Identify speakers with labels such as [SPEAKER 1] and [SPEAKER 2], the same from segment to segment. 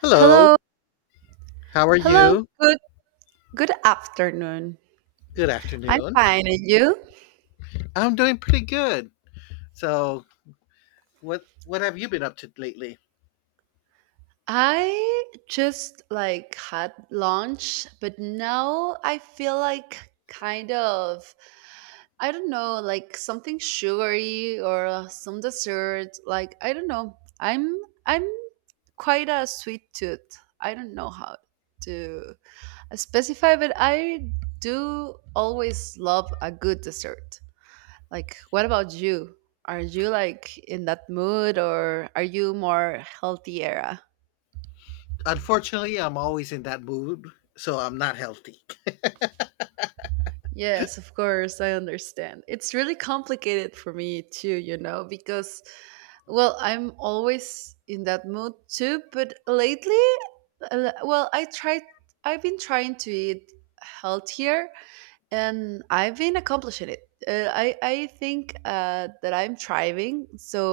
[SPEAKER 1] Hello,
[SPEAKER 2] Hello,
[SPEAKER 1] how are
[SPEAKER 2] hello.
[SPEAKER 1] you?
[SPEAKER 2] Good good afternoon.
[SPEAKER 1] Good
[SPEAKER 2] I'm
[SPEAKER 1] afternoon.
[SPEAKER 2] fine, and you?
[SPEAKER 1] I'm doing pretty good. So, what have you been up to lately?
[SPEAKER 2] I just like had lunch, but now I feel like kind of I don't know, like something sugary or some dessert. Like I don't know. I'm quite a sweet tooth. I don't know how to specify, but I do always love a good dessert. Like, what about you? Are you like in that mood or are you more healthy era?
[SPEAKER 1] Unfortunately, I'm always in that mood, so I'm not healthy.
[SPEAKER 2] Yes, of course, I understand. It's really complicated for me too, you know, because, well, I'm always in that mood too, but lately, well, I've been trying to eat healthier. And I've been accomplishing it. I think that I'm thriving. So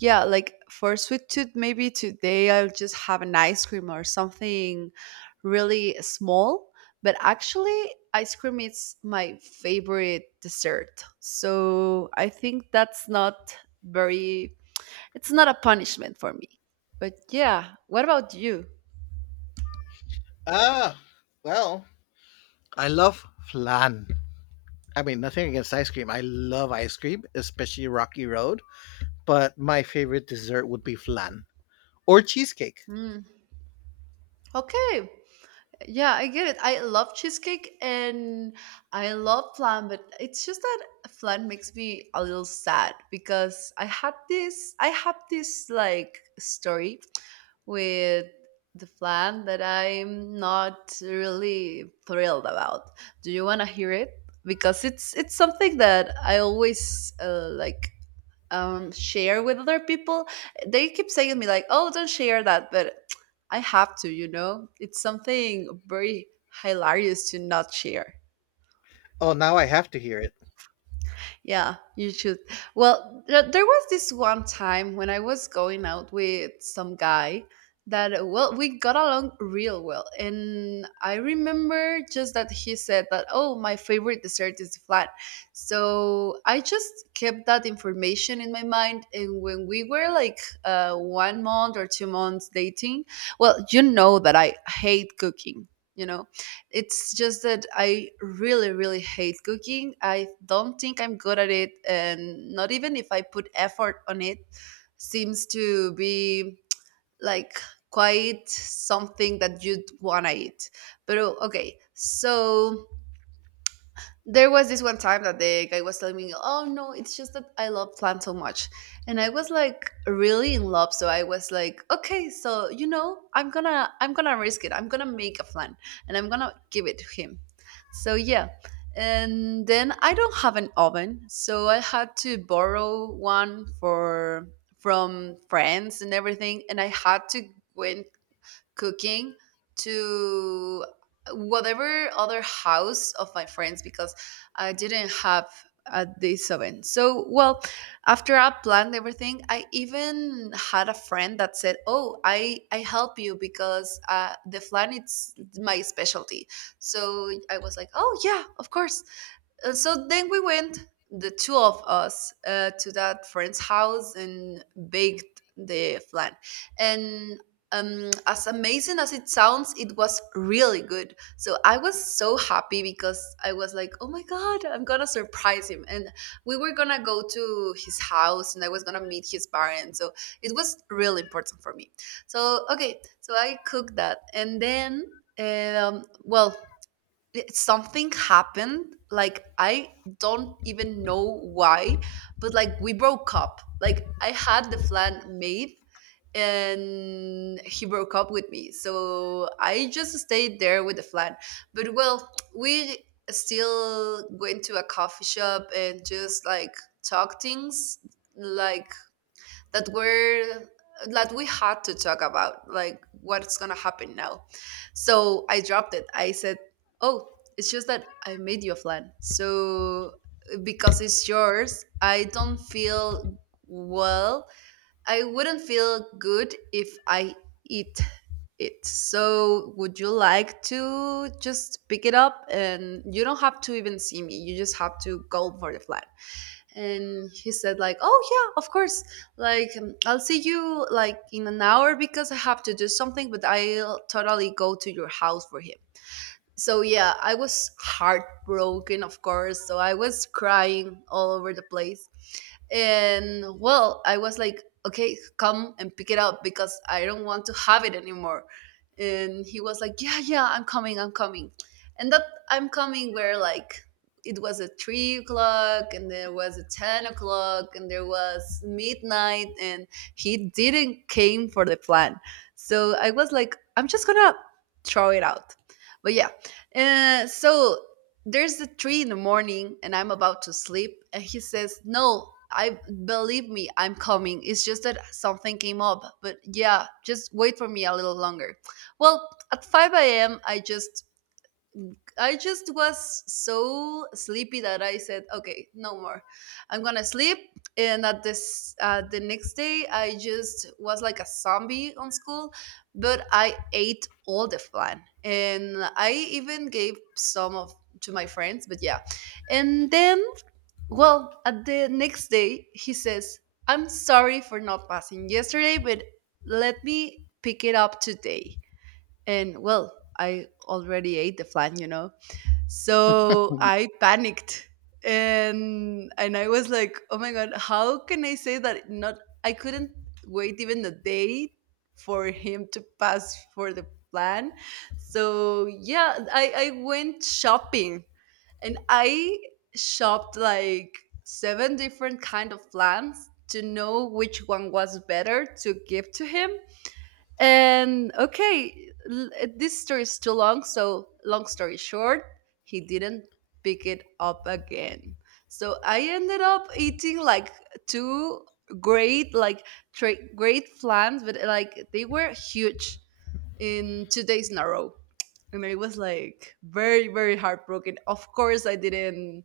[SPEAKER 2] yeah, like for sweet tooth, maybe today I'll just have an ice cream or something really small. But actually, ice cream is my favorite dessert. So I think that's not very. It's not a punishment for me. But yeah, what about you?
[SPEAKER 1] Ah, well, I love flan. I mean, nothing against ice cream. I love ice cream, especially Rocky Road, but my favorite dessert would be flan or cheesecake.
[SPEAKER 2] Mm. Okay, yeah, I get it. I love cheesecake and I love flan, but it's just that flan makes me a little sad because I have this like story with the flan that I'm not really thrilled about. Do you want to hear it? Because it's something that I always like share with other people. They keep saying to me like, "Oh, don't share that," but I have to. You know, it's something very hilarious to not share.
[SPEAKER 1] Oh, now I have to hear it.
[SPEAKER 2] Yeah, you should. Well, there was this one time when I was going out with some guy that, well, we got along real well. And I remember just that he said that, oh, my favorite dessert is flan. So I just kept that information in my mind. And when we were like 1 month or 2 months dating, well, you know that I hate cooking. You know, it's just that I really, really hate cooking. I don't think I'm good at it, and not even if I put effort on it, seems to be like quite something that you'd wanna eat. But oh, okay, so there was this one time that the guy was telling me, "Oh no, it's just that I love plants so much," and I was like really in love. So I was like, "Okay, so you know, I'm gonna risk it. I'm gonna make a plant, and I'm gonna give it to him." So yeah, and then I don't have an oven, so I had to borrow one for from friends and everything, and I had to went cooking to whatever other house of my friends because I didn't have at this event. So, well, after I planned everything, I even had a friend that said, "Oh, I help you because the flan it's my specialty." So I was like, "Oh yeah, of course, and so then we went, the two of us, to that friend's house and baked the flan. And as amazing as it sounds, it was really good. So I was so happy because I was like, oh my God, I'm going to surprise him. And we were going to go to his house and I was going to meet his parents. So it was really important for me. So, okay, so I cooked that. And then, well, something happened like I don't even know why, but like we broke up. Like I had the plan made and he broke up with me, so I just stayed there with the plan. But well, we still went to a coffee shop and just like talk things like that were that we had to talk about, like what's gonna happen now. So I dropped it, I said, oh, it's just that I made you a plan, so because it's yours I don't feel well, I wouldn't feel good if I eat it. So would you like to just pick it up and you don't have to even see me, you just have to go for the flan? And he said like, oh yeah, of course, like I'll see you like in an hour because I have to do something, but I'll totally go to your house for him. So yeah, I was heartbroken of course, so I was crying all over the place. And well, I was like, okay, come and pick it up because I don't want to have it anymore. And he was like, yeah, yeah, I'm coming, I'm coming. And that, I'm coming where? Like it was at 3 o'clock and there was a 10 o'clock and there was midnight, and he didn't came for the plan. So I was like, I'm just gonna throw it out. But yeah, so there's a three in the morning, and I'm about to sleep. And he says, "No, I believe me, I'm coming. It's just that something came up. But yeah, just wait for me a little longer." Well, at five a.m., I just was so sleepy that I said, "Okay, no more. I'm gonna sleep." And at this, the next day, I just was like a zombie on school, but I ate all the flan, and I even gave some of to my friends. But yeah, and then, well, at the next day, he says, "I'm sorry for not passing yesterday, but let me pick it up today." And well, I already ate the flan, you know. So I panicked, and I was like, "Oh my god, how can I say that not I couldn't wait even a day for him to pass for the plan." So yeah, I went shopping and I shopped like seven different kind of plans to know which one was better to give to him. And okay, this story is too long, so long story short, he didn't pick it up again. So I ended up eating like two great, like great flans, but like they were huge, in 2 days in a row. And I was like very, very heartbroken. Of course, I didn't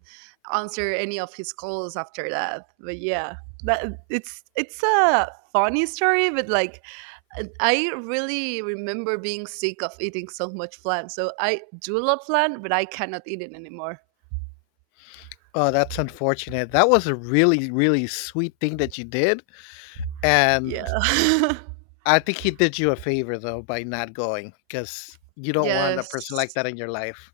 [SPEAKER 2] answer any of his calls after that. But yeah, that it's a funny story, but like, and I really remember being sick of eating so much flan. So I do love flan, but I cannot eat it anymore.
[SPEAKER 1] Oh, that's unfortunate. That was a really, really sweet thing that you did. And
[SPEAKER 2] Yeah.
[SPEAKER 1] I think he did you a favor though by not going because you don't want a person like
[SPEAKER 2] Yes.
[SPEAKER 1] that in your life.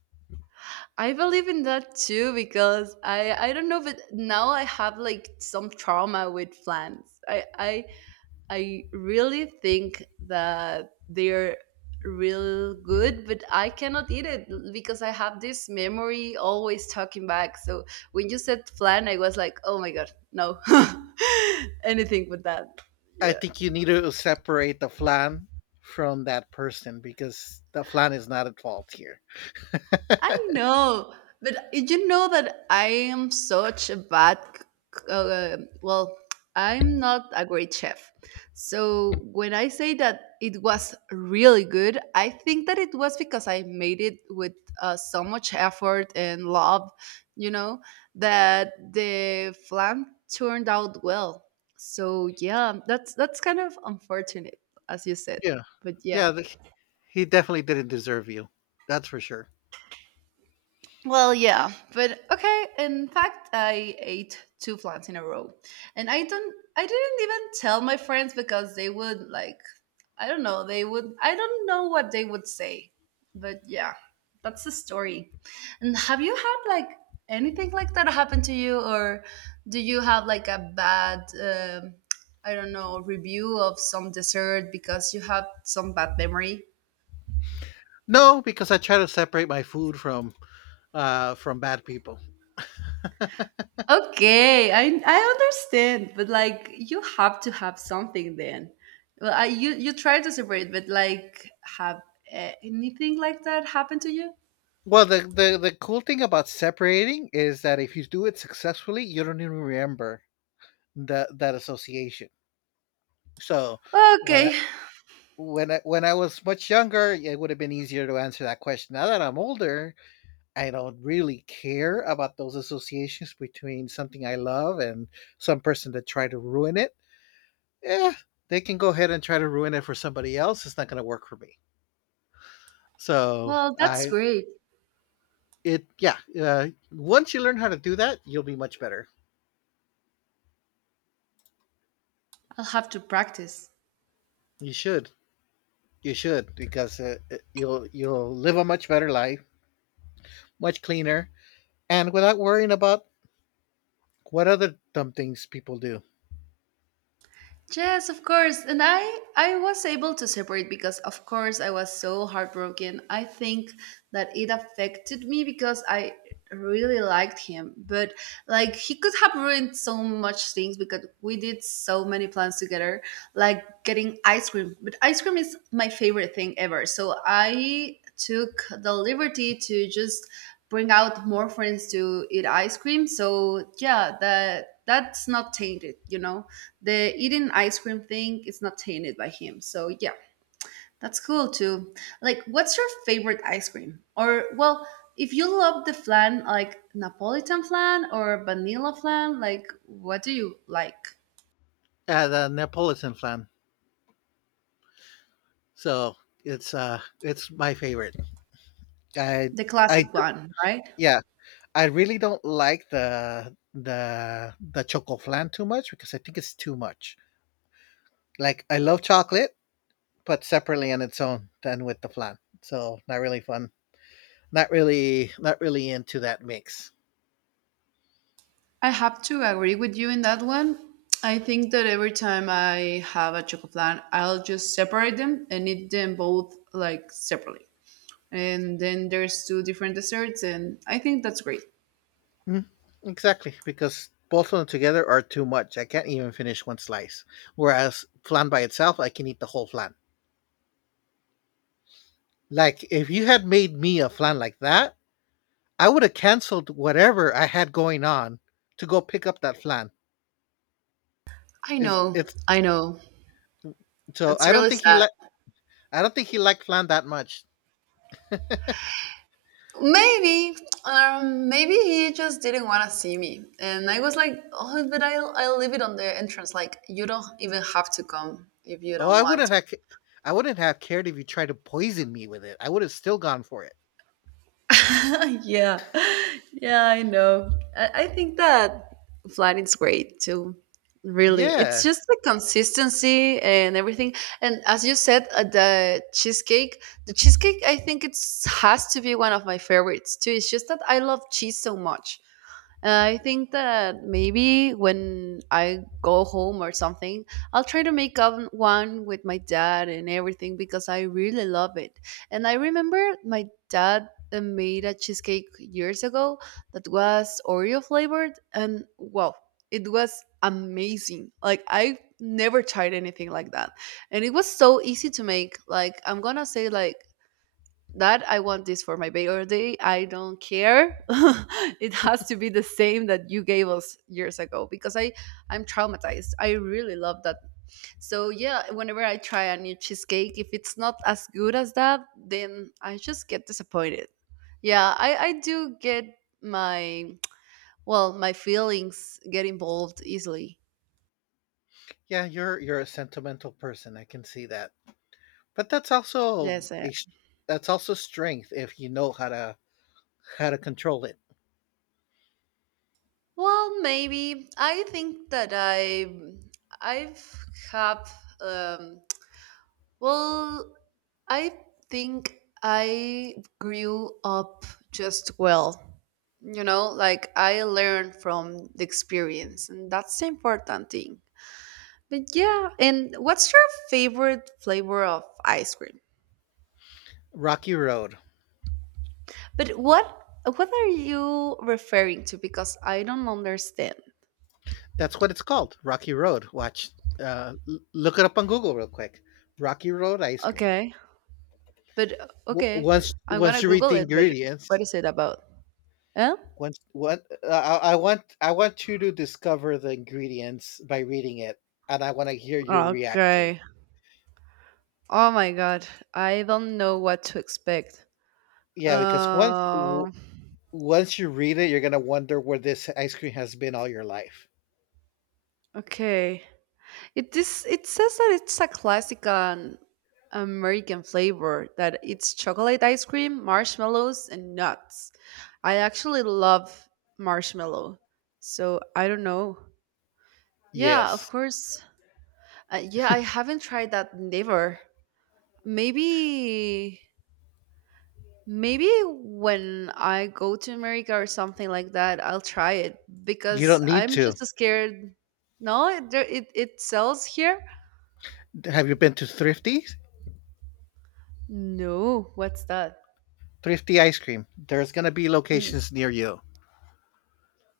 [SPEAKER 2] I believe in that too because I don't know, but now I have like some trauma with flans. I really think that they're real good, but I cannot eat it because I have this memory always talking back. So when you said flan, I was like, oh my god, no, anything but that.
[SPEAKER 1] I
[SPEAKER 2] Yeah.
[SPEAKER 1] think you need to separate the flan from that person because the flan is not at fault here.
[SPEAKER 2] I know, but did you know that I am such a bad, well, I'm not a great chef. So when I say that it was really good, I think that it was because I made it with so much effort and love, you know, that the flan turned out well. So yeah, that's kind of unfortunate, as you said.
[SPEAKER 1] Yeah,
[SPEAKER 2] But yeah.
[SPEAKER 1] yeah, he definitely didn't deserve you. That's for sure.
[SPEAKER 2] Well, yeah, but okay. In fact, I ate two plants in a row, and I don't. I didn't even tell my friends because they would like. I don't know. They would. I don't know what they would say, but yeah, that's the story. And have you had like anything like that happen to you, or do you have like a bad? I don't know, review of some dessert because you have some bad memory.
[SPEAKER 1] No, because I try to separate my food from bad people.
[SPEAKER 2] Okay, I understand, but like you have to have something then. Well, you try to separate, but like have anything like that happen to you?
[SPEAKER 1] Well, the cool thing about separating is that if you do it successfully, you don't even remember that that association. So when
[SPEAKER 2] Okay,
[SPEAKER 1] when I was much younger, it would have been easier to answer that question. Now that I'm older, I don't really care about those associations between something I love and some person that tried to ruin it. Yeah, they can go ahead and try to ruin it for somebody else. It's not going to work for me. So
[SPEAKER 2] well that's
[SPEAKER 1] I
[SPEAKER 2] great.
[SPEAKER 1] It, yeah. Once you learn how to do that, you'll be much better.
[SPEAKER 2] I'll have to practice.
[SPEAKER 1] You should. You should because you'll live a much better life, much cleaner, and without worrying about what other dumb things people do
[SPEAKER 2] Yes, of course. And I was able to separate because of course I was so heartbroken. I think that it affected me because I really liked him, but like he could have ruined so much things because we did so many plans together, like getting ice cream. But ice cream is my favorite thing ever. So I took the liberty to just bring out more friends to eat ice cream. So yeah, that's not tainted, you know. The eating ice cream thing is not tainted by him. So yeah, that's cool too. Like, what's your favorite ice cream? Or well, if you love the flan, like Napolitan flan or vanilla flan, like what do you like?
[SPEAKER 1] as the Neapolitan flan. So it's my favorite. I
[SPEAKER 2] The classic one, right?
[SPEAKER 1] yeah, I really don't like the choco flan too much because I think it's too much. Like I love chocolate, but separately on its own than with the flan. So not really fun. Not really into that mix.
[SPEAKER 2] I have to agree with you in that one. I think that every time I have a chocolate plan, I'll just separate them and eat them both like separately. And then there's two different desserts, and I think that's great.
[SPEAKER 1] Mm, exactly, because both of them together are too much. I can't even finish one slice. Whereas flan by itself, I can eat the whole flan. Like if you had made me a flan like that, I would have canceled whatever I had going on to go pick up that flan.
[SPEAKER 2] I
[SPEAKER 1] Is
[SPEAKER 2] know,
[SPEAKER 1] it's
[SPEAKER 2] I know.
[SPEAKER 1] So
[SPEAKER 2] It's
[SPEAKER 1] I don't
[SPEAKER 2] really
[SPEAKER 1] think he
[SPEAKER 2] sad.
[SPEAKER 1] like I don't think he liked flan that much.
[SPEAKER 2] Maybe, maybe he just didn't want to see me, and I was like, "Oh, but I'll leave it on the entrance. Like, you don't even have to come if you
[SPEAKER 1] Oh,
[SPEAKER 2] don't want to."
[SPEAKER 1] I wouldn't have cared if you tried to poison me with it. I would have still gone for it.
[SPEAKER 2] Yeah, yeah, I know. I think that flat is great too. Really, it's
[SPEAKER 1] Yeah.
[SPEAKER 2] just the consistency and everything. And as you said, the cheesecake, I think it's has to be one of my favorites too. It's just that I love cheese so much. I think that maybe when I go home or something, I'll try to make up one with my dad and everything because I really love it. And I remember my dad made a cheesecake years ago that was Oreo flavored, and wow, it was amazing. Like I never tried anything like that, and it was so easy to make. Like I'm gonna say like that I want this for my birthday. I don't care. It has to be the same that you gave us years ago because I'm traumatized. I really love that. So yeah, whenever I try a new cheesecake, if it's not as good as that, then I just get disappointed. Yeah, I do get my well my feelings get involved easily.
[SPEAKER 1] Yeah, you're a sentimental person. I can see that. But that's also
[SPEAKER 2] Yes.
[SPEAKER 1] that's also strength if you know how to control it.
[SPEAKER 2] Well, maybe I think that I've have um well I think I grew up just well. You know, like I learned from the experience, and that's the important thing. But yeah, and what's your favorite flavor of ice cream?
[SPEAKER 1] Rocky Road.
[SPEAKER 2] But what are you referring to? Because I don't understand.
[SPEAKER 1] That's what it's called. Rocky Road. Look it up on Google real quick. Rocky Road ice cream.
[SPEAKER 2] Okay. But okay,
[SPEAKER 1] Once
[SPEAKER 2] I'm
[SPEAKER 1] once
[SPEAKER 2] gonna
[SPEAKER 1] you read
[SPEAKER 2] Google
[SPEAKER 1] the
[SPEAKER 2] it. But
[SPEAKER 1] ingredients,
[SPEAKER 2] what is it about? Eh?
[SPEAKER 1] once what I want you to discover the ingredients by reading it, and I want to hear your reaction.
[SPEAKER 2] Okay. Oh my god, I don't know what to expect.
[SPEAKER 1] Yeah, because
[SPEAKER 2] Um,
[SPEAKER 1] once you read it, you're gonna wonder where this ice cream has been all your life.
[SPEAKER 2] Okay. It this it says that it's a classic American flavor that it's chocolate ice cream, marshmallows, and nuts. I actually love marshmallow. So I don't know. Yeah, of
[SPEAKER 1] Yes,
[SPEAKER 2] course. Yeah, I haven't tried that never. Maybe maybe when I go to America or something like that, I'll try it
[SPEAKER 1] you
[SPEAKER 2] because
[SPEAKER 1] don't need
[SPEAKER 2] I'm
[SPEAKER 1] to.
[SPEAKER 2] just scared. No, it sells here.
[SPEAKER 1] Have you been to
[SPEAKER 2] No, what's that?
[SPEAKER 1] Thrifty ice cream. There's gonna be
[SPEAKER 2] Mm,
[SPEAKER 1] locations near you.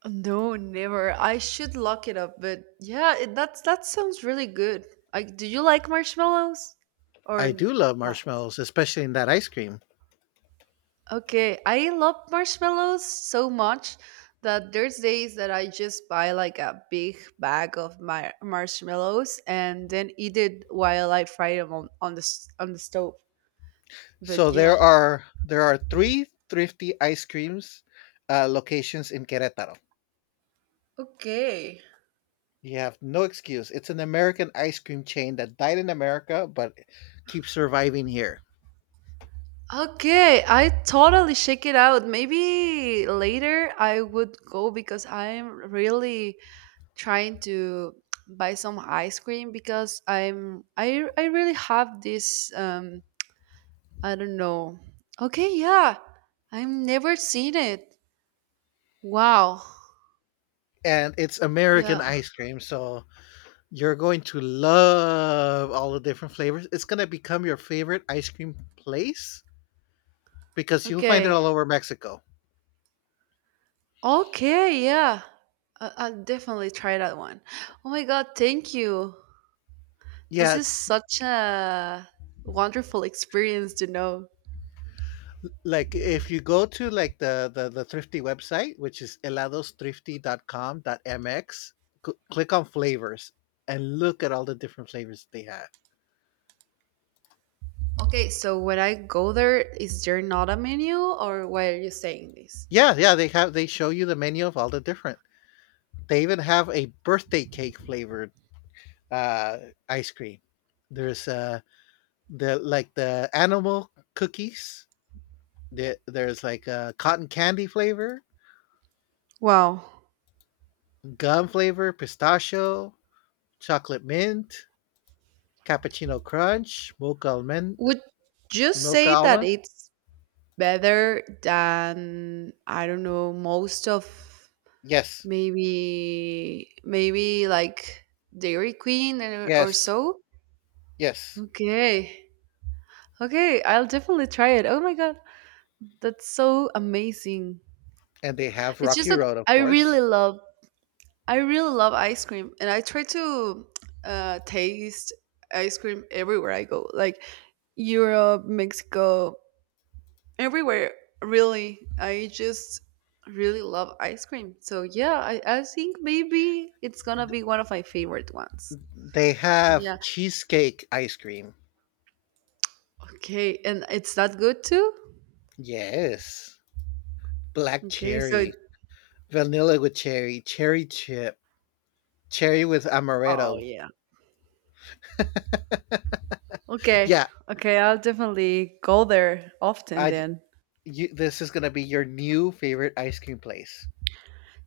[SPEAKER 2] no, never. I should look it up, but yeah, that's that sounds really good. Like, do you like marshmallows
[SPEAKER 1] I
[SPEAKER 2] or
[SPEAKER 1] do love
[SPEAKER 2] not?
[SPEAKER 1] marshmallows, especially in that ice cream.
[SPEAKER 2] Okay, I love marshmallows so much that there's days that I just buy like a big bag of my marshmallows and then eat it while I fry them on on the stove. But
[SPEAKER 1] So
[SPEAKER 2] yeah.
[SPEAKER 1] there are three thrifty ice creams, locations in Querétaro.
[SPEAKER 2] Okay.
[SPEAKER 1] You have no excuse. It's an American ice cream chain that died in America but keeps surviving here.
[SPEAKER 2] Okay, I totally check it out. Maybe later I would go because I'm really trying to buy some ice cream because I really have this I don't know. Okay, yeah. I've never seen it. Wow.
[SPEAKER 1] And it's American
[SPEAKER 2] Yeah.
[SPEAKER 1] ice cream, so you're going to love all the different flavors. It's gonna become your favorite ice cream place because you'll find it
[SPEAKER 2] Okay.
[SPEAKER 1] all over Mexico.
[SPEAKER 2] Okay, yeah. I'll definitely try that one. Oh my god, thank you. This
[SPEAKER 1] Yeah,
[SPEAKER 2] is such a wonderful experience to know.
[SPEAKER 1] like if you go to like the thrifty website, which is heladostrifty.com.mx. Click on flavors and look at all the different flavors they have.
[SPEAKER 2] Okay, so when I go there, is there not a menu, or why are you saying this?
[SPEAKER 1] Yeah, yeah, they show you the menu of all the different. They even have a birthday cake flavored uh ice cream. There's the like the animal cookies. There's like a cotton candy flavor,
[SPEAKER 2] Wow.
[SPEAKER 1] gum flavor, pistachio, chocolate mint, cappuccino crunch, mocha almond.
[SPEAKER 2] Would you
[SPEAKER 1] Milk
[SPEAKER 2] say that
[SPEAKER 1] Almond?
[SPEAKER 2] it's better than, I don't know, most of
[SPEAKER 1] Yes,
[SPEAKER 2] maybe like Dairy Queen or
[SPEAKER 1] yes,
[SPEAKER 2] so?
[SPEAKER 1] yes.
[SPEAKER 2] Okay. Okay, I'll definitely try it. Oh my God, that's so amazing.
[SPEAKER 1] And they have
[SPEAKER 2] It's just
[SPEAKER 1] Rocky
[SPEAKER 2] that
[SPEAKER 1] Road, of course.
[SPEAKER 2] I really love ice cream, and I try to taste ice cream everywhere I go, like Europe, Mexico, everywhere. Really, I just really love ice cream. So yeah, I think maybe it's gonna be one of my favorite ones.
[SPEAKER 1] They have
[SPEAKER 2] Yeah.
[SPEAKER 1] cheesecake ice cream.
[SPEAKER 2] Okay, and it's that good too.
[SPEAKER 1] Yes. Black
[SPEAKER 2] Okay, so it-
[SPEAKER 1] cherry, vanilla with cherry, cherry chip, cherry with
[SPEAKER 2] oh
[SPEAKER 1] amaretto.
[SPEAKER 2] yeah. Okay,
[SPEAKER 1] Yeah,
[SPEAKER 2] okay, I'll definitely go there often
[SPEAKER 1] I
[SPEAKER 2] then.
[SPEAKER 1] this is going to be your new favorite ice cream place.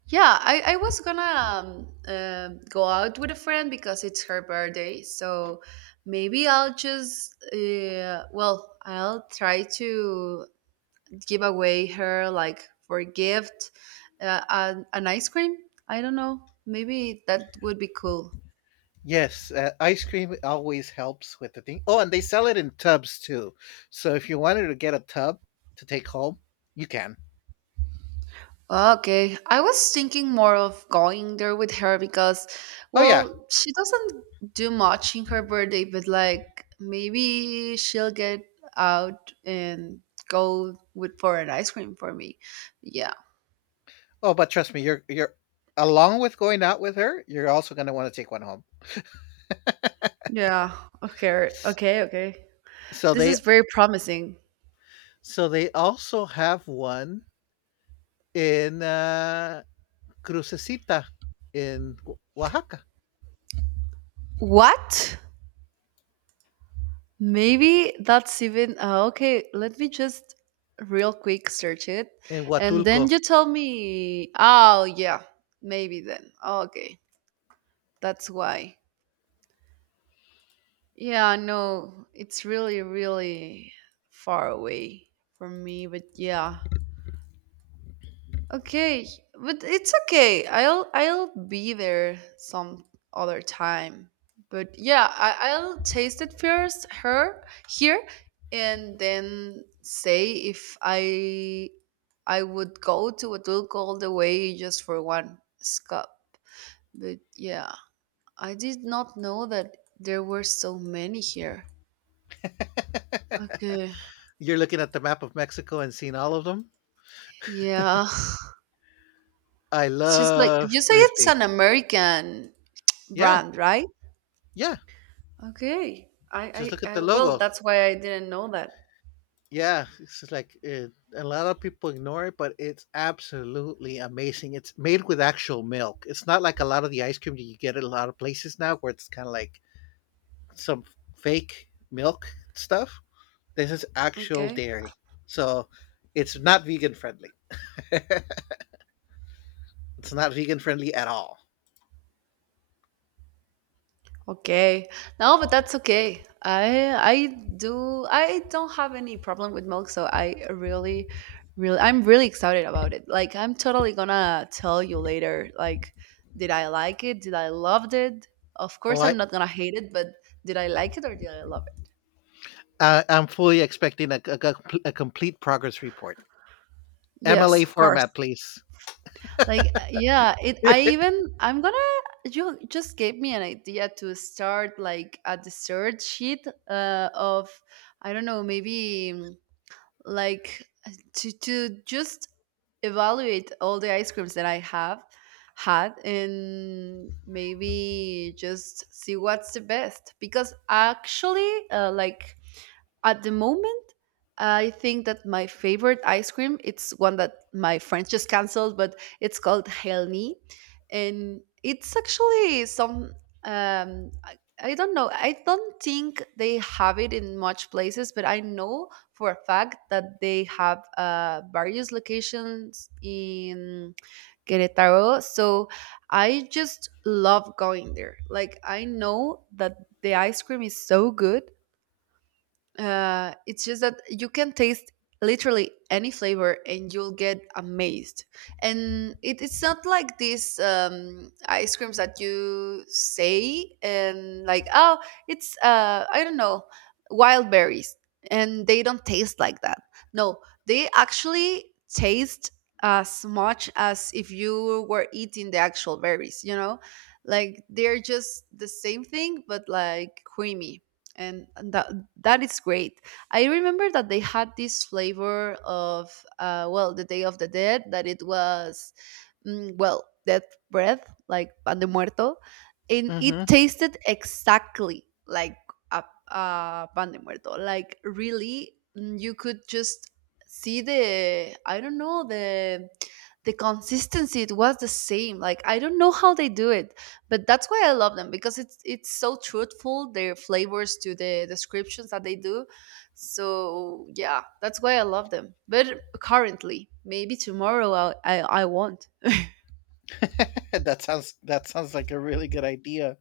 [SPEAKER 2] Yeah, I was gonna go out with a friend because it's her birthday. So maybe I'll just, well, I'll try to give away her, like, for a gift, an ice cream. I don't know. Maybe that would be cool.
[SPEAKER 1] Yes, ice cream always helps with the thing. Oh, and they sell it in tubs too. So if you wanted to get a tub to take home, you can.
[SPEAKER 2] Okay, I was thinking more of going there with her because,
[SPEAKER 1] Oh yeah.
[SPEAKER 2] well, she doesn't do much in her birthday, but like maybe she'll get out and go with for an ice cream for me. Yeah.
[SPEAKER 1] Oh, but trust me, you're along with going out with her, you're also going to want to take one home.
[SPEAKER 2] Yeah. Okay. Okay. Okay.
[SPEAKER 1] So
[SPEAKER 2] This is very promising.
[SPEAKER 1] they also have one in Crucecita, in Oaxaca,
[SPEAKER 2] What? Maybe that's even okay. Let me just real quick search it,
[SPEAKER 1] in
[SPEAKER 2] and then
[SPEAKER 1] Huatulco.
[SPEAKER 2] you tell me. Oh yeah, maybe then. Okay. That's why. Yeah, no, it's really, really far away from me, but yeah. Okay, but it's okay. I'll be there some other time. But yeah, I'll taste it first, her here, and then say if I would go to a Duke all the way just for one scup. But yeah, I did not know that there were so many here. Okay.
[SPEAKER 1] You're looking at the map of Mexico and seeing all of them.
[SPEAKER 2] Yeah.
[SPEAKER 1] I
[SPEAKER 2] It's just like
[SPEAKER 1] love
[SPEAKER 2] you say it's
[SPEAKER 1] thrifty.
[SPEAKER 2] an American
[SPEAKER 1] Yeah,
[SPEAKER 2] brand, right?
[SPEAKER 1] yeah.
[SPEAKER 2] Okay.
[SPEAKER 1] Just look at
[SPEAKER 2] I
[SPEAKER 1] the
[SPEAKER 2] well,
[SPEAKER 1] logo.
[SPEAKER 2] that's why I didn't know that.
[SPEAKER 1] Yeah, it's just like it, a lot of people ignore it, but it's absolutely amazing. It's made with actual milk. It's not like a lot of the ice cream that you get at a lot of places now, where it's kind of like some fake milk stuff. This is actual
[SPEAKER 2] Okay.
[SPEAKER 1] dairy, so it's not vegan friendly. It's not vegan friendly at all.
[SPEAKER 2] Okay. No, but that's okay. I don't have any problem with milk, so I'm really excited about it. Like I'm totally gonna tell you later like did I like it? Did I loved it? Of
[SPEAKER 1] Oh,
[SPEAKER 2] course I'm
[SPEAKER 1] I,
[SPEAKER 2] not gonna hate it, but did I like it or did I love it?
[SPEAKER 1] I I'm fully expecting a complete progress report,
[SPEAKER 2] Yes,
[SPEAKER 1] MLA
[SPEAKER 2] of course.
[SPEAKER 1] format, please.
[SPEAKER 2] Like, yeah, I even, I'm gonna, you just gave me an idea to start like a dessert sheet of, I don't know, maybe like to just evaluate all the ice creams that I have had and maybe just see what's the best. Because actually, like, at the moment, I think that my favorite ice cream, it's one that my friends just canceled, but it's called Helny. And it's actually some um I, I don't know. I don't think they have it in much places, but I know for a fact that they have various locations in Querétaro. So I just love going there. Like I know that the ice cream is so good it's just that you can taste literally any flavor and you'll get amazed. And it's not like these ice creams that you say and like, oh, I don't know, wild berries. And they don't taste like that. No, they actually taste as much as if you were eating the actual berries, you know? Like they're just the same thing, but like creamy and that is great. I remember that they had this flavor of well, the Day of the Dead, that it was well, death bread like pan de muerto, and it
[SPEAKER 1] Hmm.
[SPEAKER 2] tasted exactly like a, a pan de muerto. Like really, mm, you could just see the I don't know the consistency. It was the same. Like I don't know how they do it but that's why I love them because it's so truthful their flavors to the descriptions that they do. So yeah, that's why I love them. But currently, maybe tomorrow I won't.
[SPEAKER 1] That sounds like a really good idea.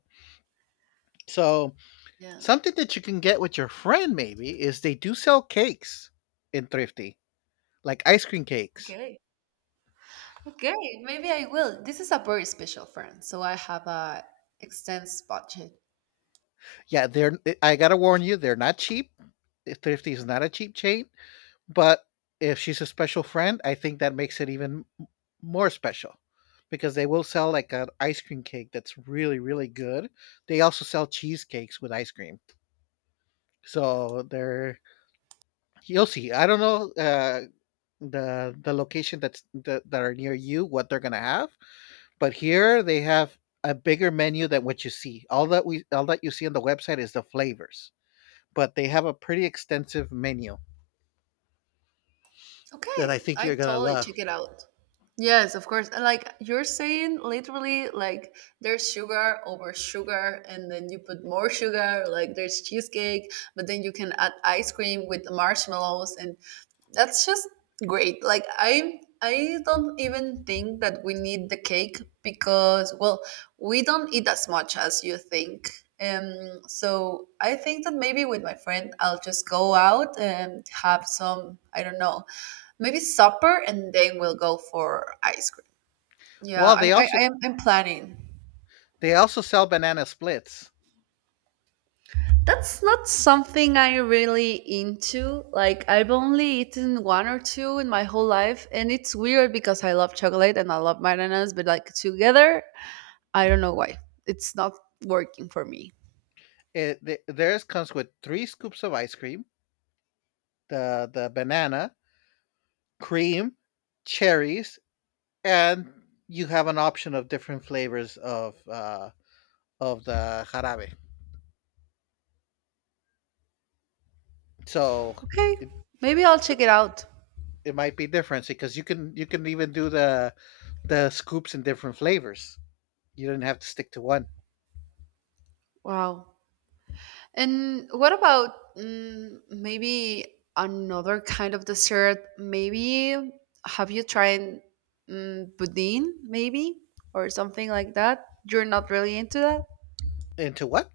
[SPEAKER 1] So
[SPEAKER 2] Yeah.
[SPEAKER 1] something that you can get with your friend maybe is they do sell cakes in Thrifty, like ice cream cakes.
[SPEAKER 2] Okay. Okay. Maybe I will. This is a very special friend, so I have a extensive budget.
[SPEAKER 1] Yeah, I gotta warn you, they're not cheap. Eh, Thrifty is not a cheap chain, but if she's a special friend, I think that makes it even more special because they will sell like an ice cream cake that's really, really good. They also sell cheesecakes with ice cream. So they're you'll see. I don't know the location that are near you what they're gonna have. But here they have a bigger menu than what you see. All that you see on the website is the flavors, but they have a pretty extensive menu that
[SPEAKER 2] Okay,
[SPEAKER 1] I think
[SPEAKER 2] I
[SPEAKER 1] you're gonna
[SPEAKER 2] totally
[SPEAKER 1] love.
[SPEAKER 2] check it out. Yes, of course. And like you're saying, literally, like there's sugar over sugar, and then you put more sugar, like there's cheesecake, but then you can add ice cream with marshmallows, and that's just great. Like I don't even think that we need the cake because well, we don't eat as much as you think. So I think that maybe with my friend, I'll just go out and have some, I don't know, maybe supper and then we'll go for ice cream. Yeah,
[SPEAKER 1] Well,
[SPEAKER 2] I am, I'm planning.
[SPEAKER 1] they also sell banana splits.
[SPEAKER 2] That's not something I really into. Like, I've only eaten one or two in my whole life, and it's weird because I love chocolate and I love bananas, but like together, I don't know why. It's not working for me.
[SPEAKER 1] Theirs comes with three scoops of ice cream, the banana, cream, cherries, and you have an option of different flavors of of the jarabe. So
[SPEAKER 2] Okay,
[SPEAKER 1] it,
[SPEAKER 2] maybe I'll
[SPEAKER 1] so
[SPEAKER 2] check it out.
[SPEAKER 1] it might be different because you can even do the scoops in different flavors. You didn't have to stick to one.
[SPEAKER 2] Wow. And what about maybe another kind of dessert? Maybe have you tried budin, maybe, or something like that? You're not really into that?
[SPEAKER 1] Into what?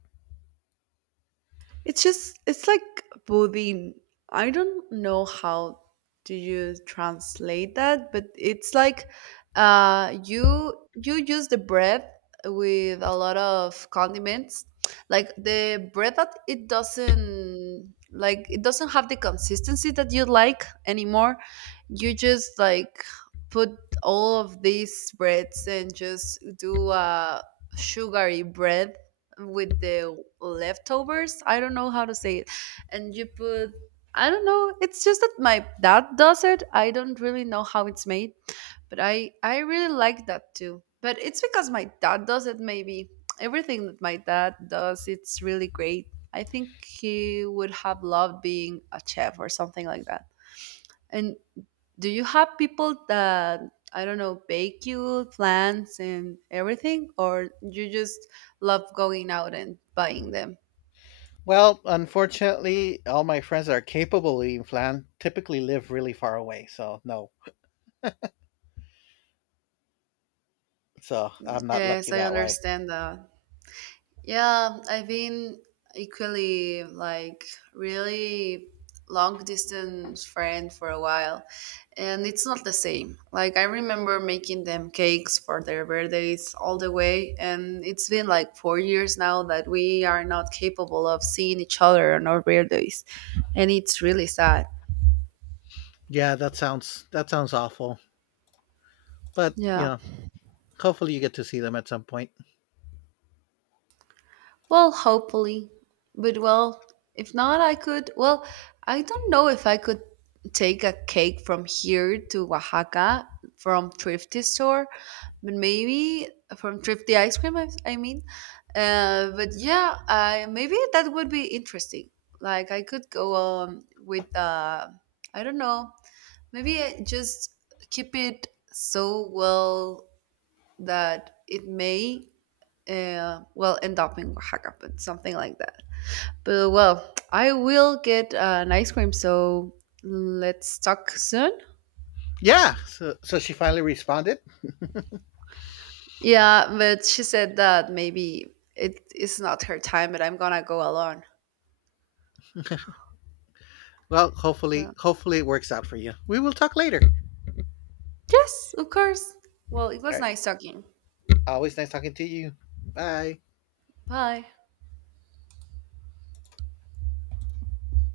[SPEAKER 2] It's just it's like Bodhi. I don't know how do you translate that, but it's like you use the bread with a lot of condiments. Like the bread that it doesn't have the consistency that you like anymore. You just like put all of these breads and just do a sugary bread with the leftovers. I don't know how to say it, and you put I don't know, it's just that my dad does it. I don't really know how it's made, but I really like that too, but it's because my dad does it. Maybe everything that my dad does it's really great. I think he would have loved being a chef or something like that. And do you have people that I don't know bake you plants and everything, or you just love going out and buying them?
[SPEAKER 1] Well, unfortunately, all my friends that are capable of eating flan typically live really far away, so no. So I'm not
[SPEAKER 2] Yes,
[SPEAKER 1] lucky
[SPEAKER 2] I
[SPEAKER 1] that way.
[SPEAKER 2] understand that. Yeah, I've been equally like really long distance friend for a while and it's not the same. Like I remember making them cakes for their birthdays all the way and it's been like 4 years now that we are not capable of seeing each other on our birthdays and it's really sad.
[SPEAKER 1] Yeah, that sounds awful. But you
[SPEAKER 2] Yeah.
[SPEAKER 1] know, hopefully you get to see them at some point.
[SPEAKER 2] Well, hopefully. But well, if not, I could. Well, I don't know if I could take a cake from here to Oaxaca from thrifty store, but maybe from thrifty ice cream. I mean, but yeah, I maybe that would be interesting. Like I could go with I don't know. Maybe I just keep it so well that it may well, end up in Oaxaca, but something like that. But well, I will get an ice cream, so let's talk soon.
[SPEAKER 1] Yeah. So she finally responded.
[SPEAKER 2] Yeah, but she said that maybe it is not her time, but I'm gonna go alone.
[SPEAKER 1] Well,
[SPEAKER 2] Yeah.
[SPEAKER 1] hopefully it works out for you. We will talk later. All
[SPEAKER 2] Yes, of course. Well, it was
[SPEAKER 1] right.
[SPEAKER 2] nice talking.
[SPEAKER 1] Always nice talking to you. Bye.
[SPEAKER 2] Bye.